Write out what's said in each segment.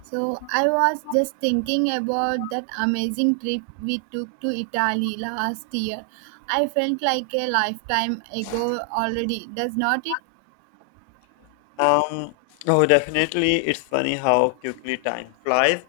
So I was just thinking about that amazing trip we took to Italy last year. I felt like a lifetime ago already, does not it? Um, oh, definitely. It's funny how quickly time flies.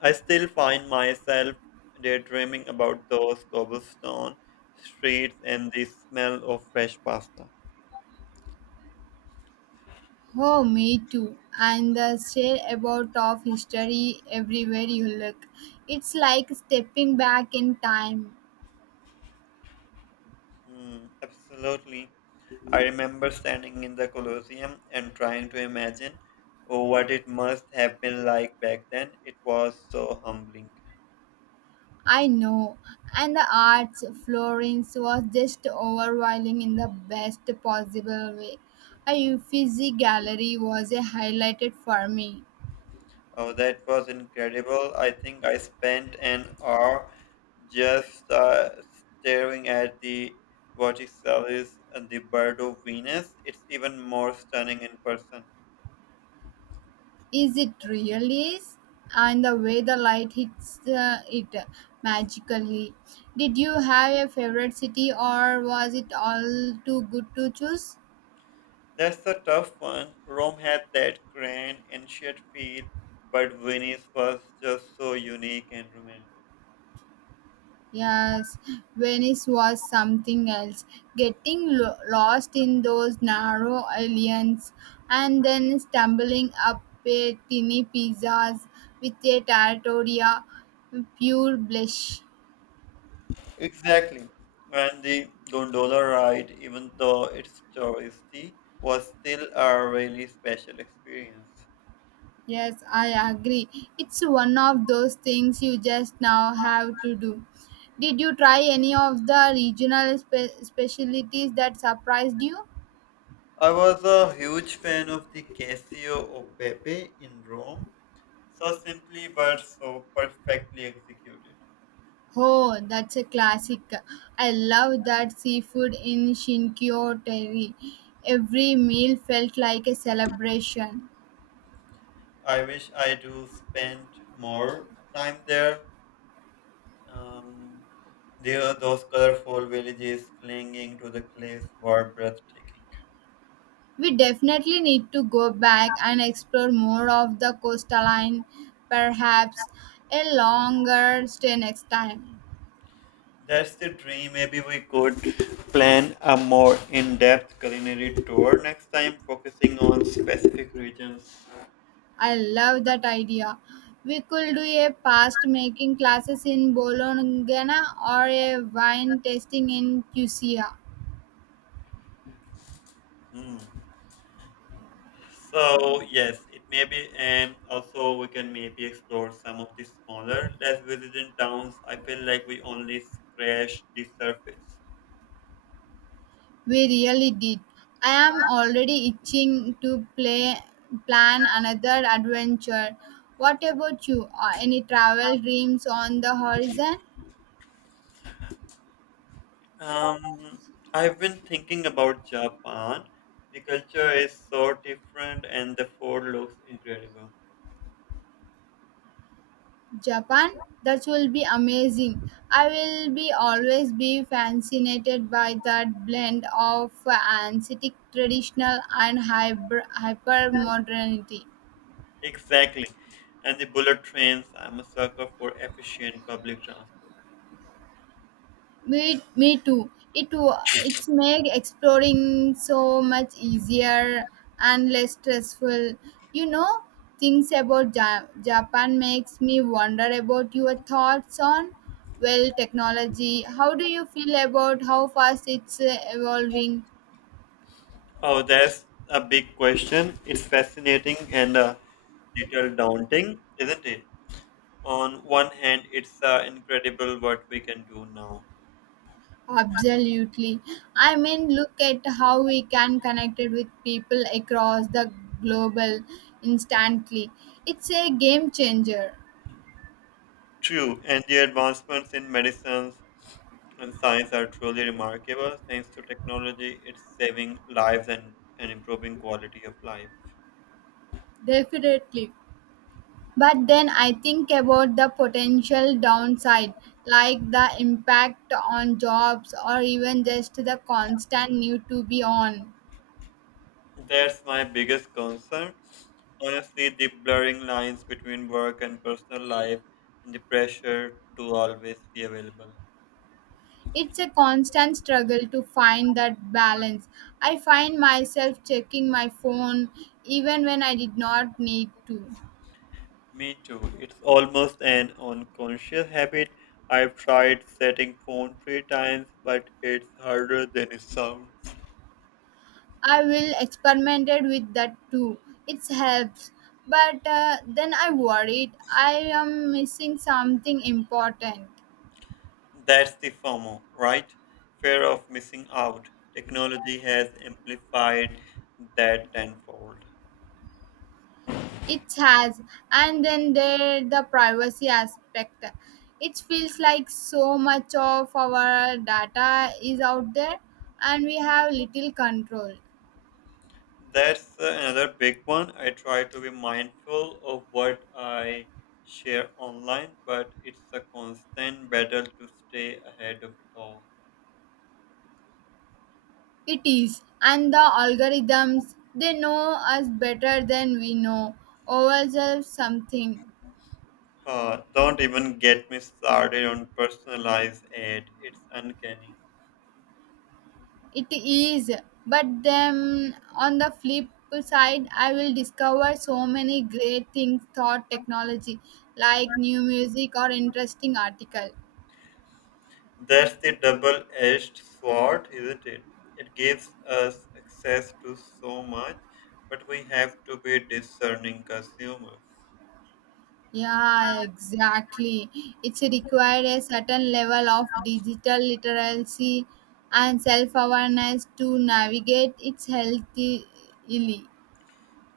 I still find myself daydreaming about those cobblestone streets and the smell of fresh pasta. Oh, me too. And the sheer amount of history everywhere you look. It's like stepping back in time. Hmm, absolutely. I remember standing in the Colosseum and trying to imagine what it must have been like back then. It was so humbling. I know. And the arts, Florence was just overwhelming in the best possible way. A Uffizi gallery was a highlighted for me. Oh, that was incredible. I think I spent an hour just staring at the vertices and the bird of Venus. It's even more stunning in person. Is it really is, and the way the light hits it magically. Did you have a favorite city, or was it all too good to choose? That's a tough one. Rome had that grand ancient feel, but Venice was just so unique and romantic. Yes, Venice was something else. Getting lost in those narrow islands and then stumbling up a tiny pizzas with a territoria, pure bliss. Exactly. And the gondola ride, even though it's touristy, was still a really special experience. Yes, I agree. It's one of those things you just now have to do. Did you try any of the regional specialties that surprised you? I was a huge fan of the Casio of Pepe in Rome. So simply but so perfectly executed. Oh, that's a classic. I love that seafood in Shinkyo Terry. Every meal felt like a celebration. I wish I do spend more time there. Um, there, those colorful villages clinging to the cliffs were breathtaking. We definitely need to go back and explore more of the coastline, perhaps a longer stay next time. That's the dream. Maybe we could plan a more in-depth culinary tour next time, focusing on specific regions. I love that idea. We could do a past making classes in Bologna or a wine tasting in Cusia. Hmm. So yes, it may be, and also we can maybe explore some of the smaller, less visited towns. I feel like we only scratch the surface. We really did. I am already itching to play plan another adventure. What about you? Are any travel dreams on the horizon? Um, I've been thinking about Japan. The culture is so different, and the food looks incredible. Japan? That will be amazing. I will be always be fascinated by that blend of ancient traditional and hyper modernity. Exactly, and the bullet trains. I'm a sucker for efficient public transport. Me too. It's made exploring so much easier and less stressful. You know, things about Japan makes me wonder about your thoughts on, well, technology. How do you feel about how fast it's evolving? Oh, that's a big question. It's fascinating and a little daunting, isn't it? On one hand, it's incredible what we can do now. Absolutely. I mean, look at how we can connect it with people across the global instantly. It's a game changer, True, and the advancements in medicines and science are truly remarkable. Thanks to technology, it's saving lives and improving quality of life. definitely. But then I think about the potential downside, like the impact on jobs or even just the constant need to be on. That's my biggest concern. Honestly, the blurring lines between work and personal life and the pressure to always be available. It's a constant struggle to find that balance. I find myself checking my phone even when I did not need to. Me too. It's almost an unconscious habit. I've tried setting phone three times, but it's harder than it sounds. I will experimented with that too. It helps, but then I worried I am missing something important. That's the FOMO, right? Fear of missing out. Technology has amplified that tenfold. It has, and then there the privacy aspect. It feels like so much of our data is out there, and we have little control. That's another big one. I try to be mindful of what I share online, but it's a constant battle to stay ahead of it all. It is, and the algorithms they know us better than we know ourselves something. Don't even get me started on personalized aid. It's uncanny. It is, but then on the flip side, I will discover so many great things thought technology, like new music or interesting article. That's the double edged sword, isn't it? It gives us access to so much, but we have to be discerning consumers. Yeah, exactly. It's required a certain level of digital literacy and self awareness to navigate its healthily.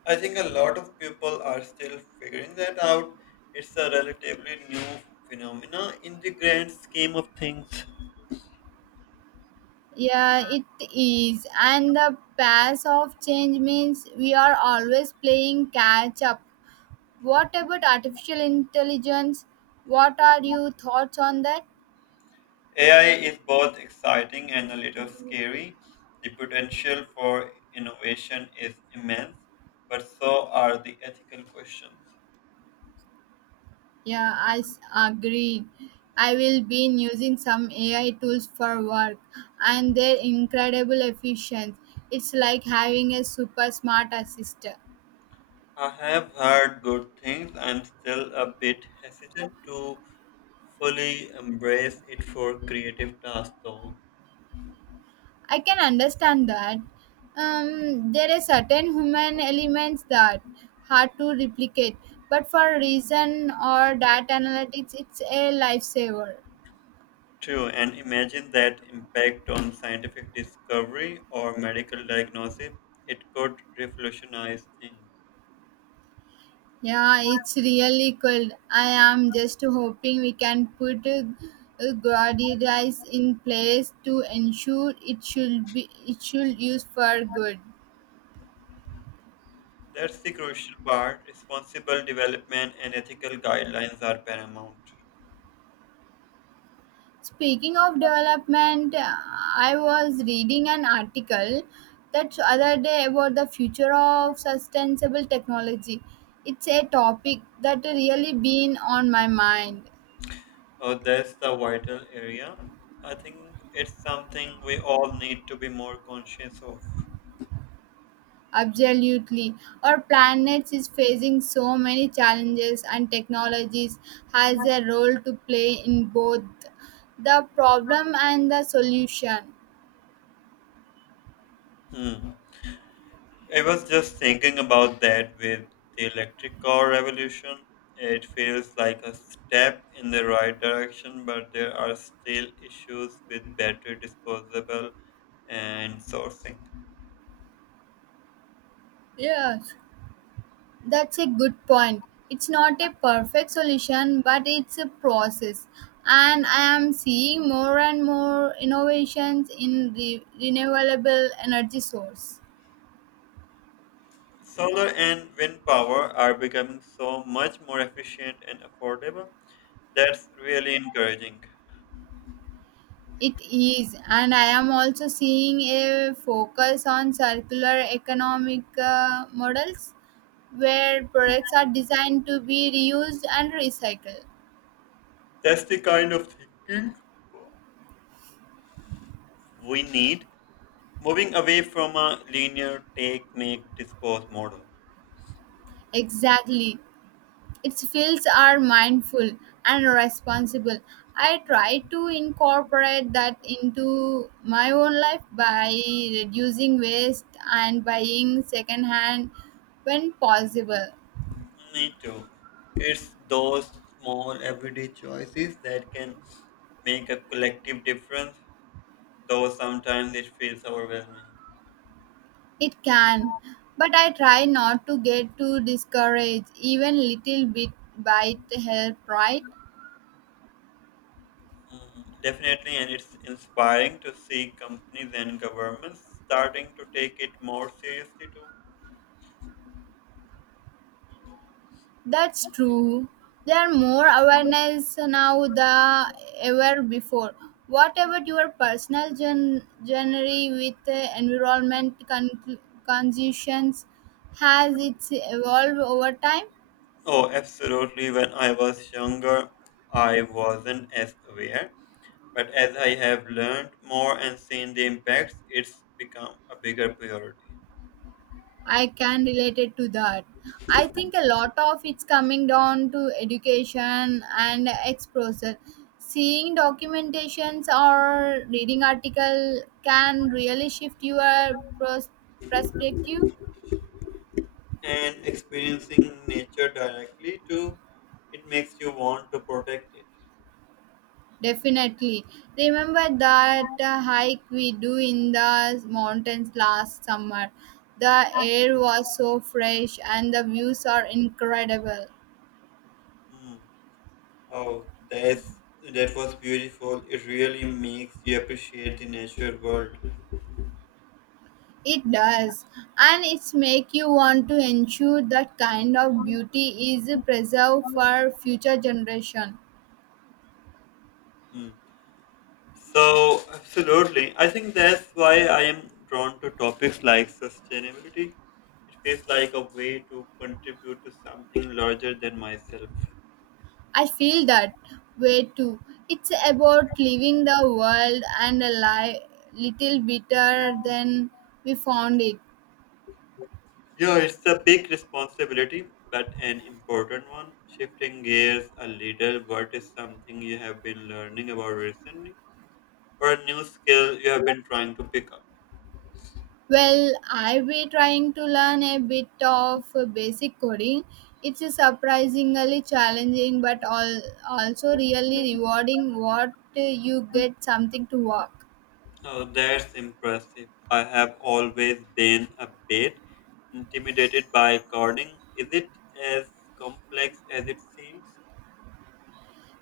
I think a lot of people are still figuring that out. It's a relatively new phenomena in the grand scheme of things. Yeah, it is. And the pace of change means we are always playing catch up. What about artificial intelligence? What are your thoughts on that? AI is both exciting and a little scary. The potential for innovation is immense, but so are the ethical questions. Yeah, agree. I will be using some AI tools for work and they're incredible efficient. It's like having a super smart assistant. I have heard good things. I'm still a bit hesitant to fully embrace it for creative tasks, though. I can understand that. There are certain human elements that hard to replicate, but for reason or data analytics, it's a lifesaver. True, and imagine that impact on scientific discovery or medical diagnosis. It could revolutionize things. Yeah, it's really cold. I am just hoping we can put Gaudi in place to ensure it should use for good. That's the crucial part. Responsible development and ethical guidelines are paramount. Speaking of development, I was reading an article that other day about the future of sustainable technology. It's a topic that really been on my mind. Oh, that's the vital area. I think it's something we all need to be more conscious of. Absolutely. Our planet is facing so many challenges, and technologies has a role to play in both the problem and the solution. Hmm. I was just thinking about that with the electric car revolution. It feels like a step in the right direction, but there are still issues with battery disposable and sourcing. Yes, that's a good point. It's not a perfect solution, but it's a process. And I am seeing more and more innovations in the renewable energy source. Solar and wind power are becoming so much more efficient and affordable. That's really encouraging. It is, and I am also seeing a focus on circular economic models where products are designed to be reused and recycled. That's the kind of thinking we need. Moving away from a linear take, make, dispose model. Exactly. Its fields are mindful and responsible. I try to incorporate that into my own life by reducing waste and buying secondhand when possible. Me too. It's those small everyday choices that can make a collective difference, though sometimes it feels overwhelming. It can, but I try not to get too discouraged, even little bit bite help, right? Mm, definitely, and it's inspiring to see companies and governments starting to take it more seriously too. That's true. There are more awareness now than ever before. What about your personal journey with environment conditions? Has it evolved over time? Oh, absolutely. When I was younger, I wasn't as aware, but as I have learned more and seen the impacts, it's become a bigger priority. I can relate it to that. I think a lot of it's coming down to education and exposure. Seeing documentations or reading article can really shift your perspective. And experiencing nature directly too, it makes you want to protect it. Definitely. Remember that hike we do in the mountains last summer. The air was so fresh and the views are incredible. Hmm. Oh, that was beautiful. It really makes you appreciate the natural world. It does, and it's make you want to ensure that kind of beauty is preserved for future generation. Hmm. So, absolutely. I think that's why I am drawn to topics like sustainability. It feels like a way to contribute to something larger than myself. I feel that way too. It's about leaving the world and a little better than we found it. Yeah, it's a big responsibility, but an important one. Shifting gears a little, what is something you have been learning about recently? Or a new skill you have been trying to pick up. Well, I be trying to learn a bit of basic coding. It's surprisingly challenging, but also really rewarding. What you get something to work. Oh, that's impressive. I have always been a bit intimidated by coding. Is it as complex as it seems?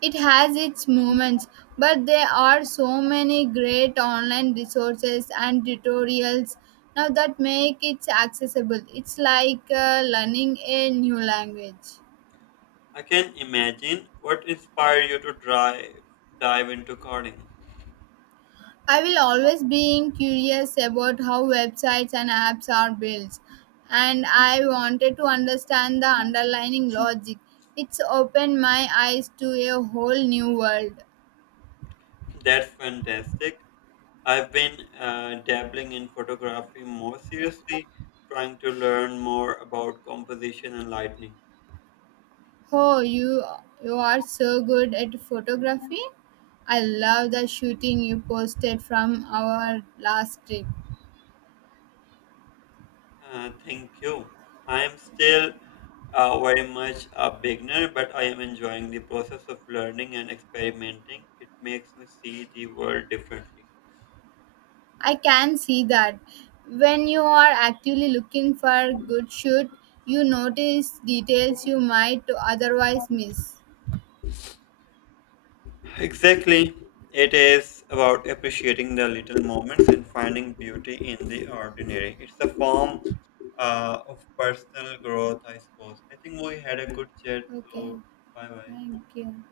It has its moments, but there are so many great online resources and tutorials now that make it accessible. It's like learning a new language. I can imagine what inspired you to drive, dive into coding. I will always be curious about how websites and apps are built, and I wanted to understand the underlying logic. It's opened my eyes to a whole new world. That's fantastic. I've been dabbling in photography more seriously, trying to learn more about composition and lighting. Oh, you are so good at photography. I love the shooting you posted from our last trip. Thank you. I am still very much a beginner, but I am enjoying the process of learning and experimenting. It makes me see the world differently. I can see that when you are actively looking for a good shoot, you notice details you might otherwise miss. Exactly. It is about appreciating the little moments and finding beauty in the ordinary. It's a form of personal growth, I suppose. I think we had a good chat, Okay, so bye bye. thank you.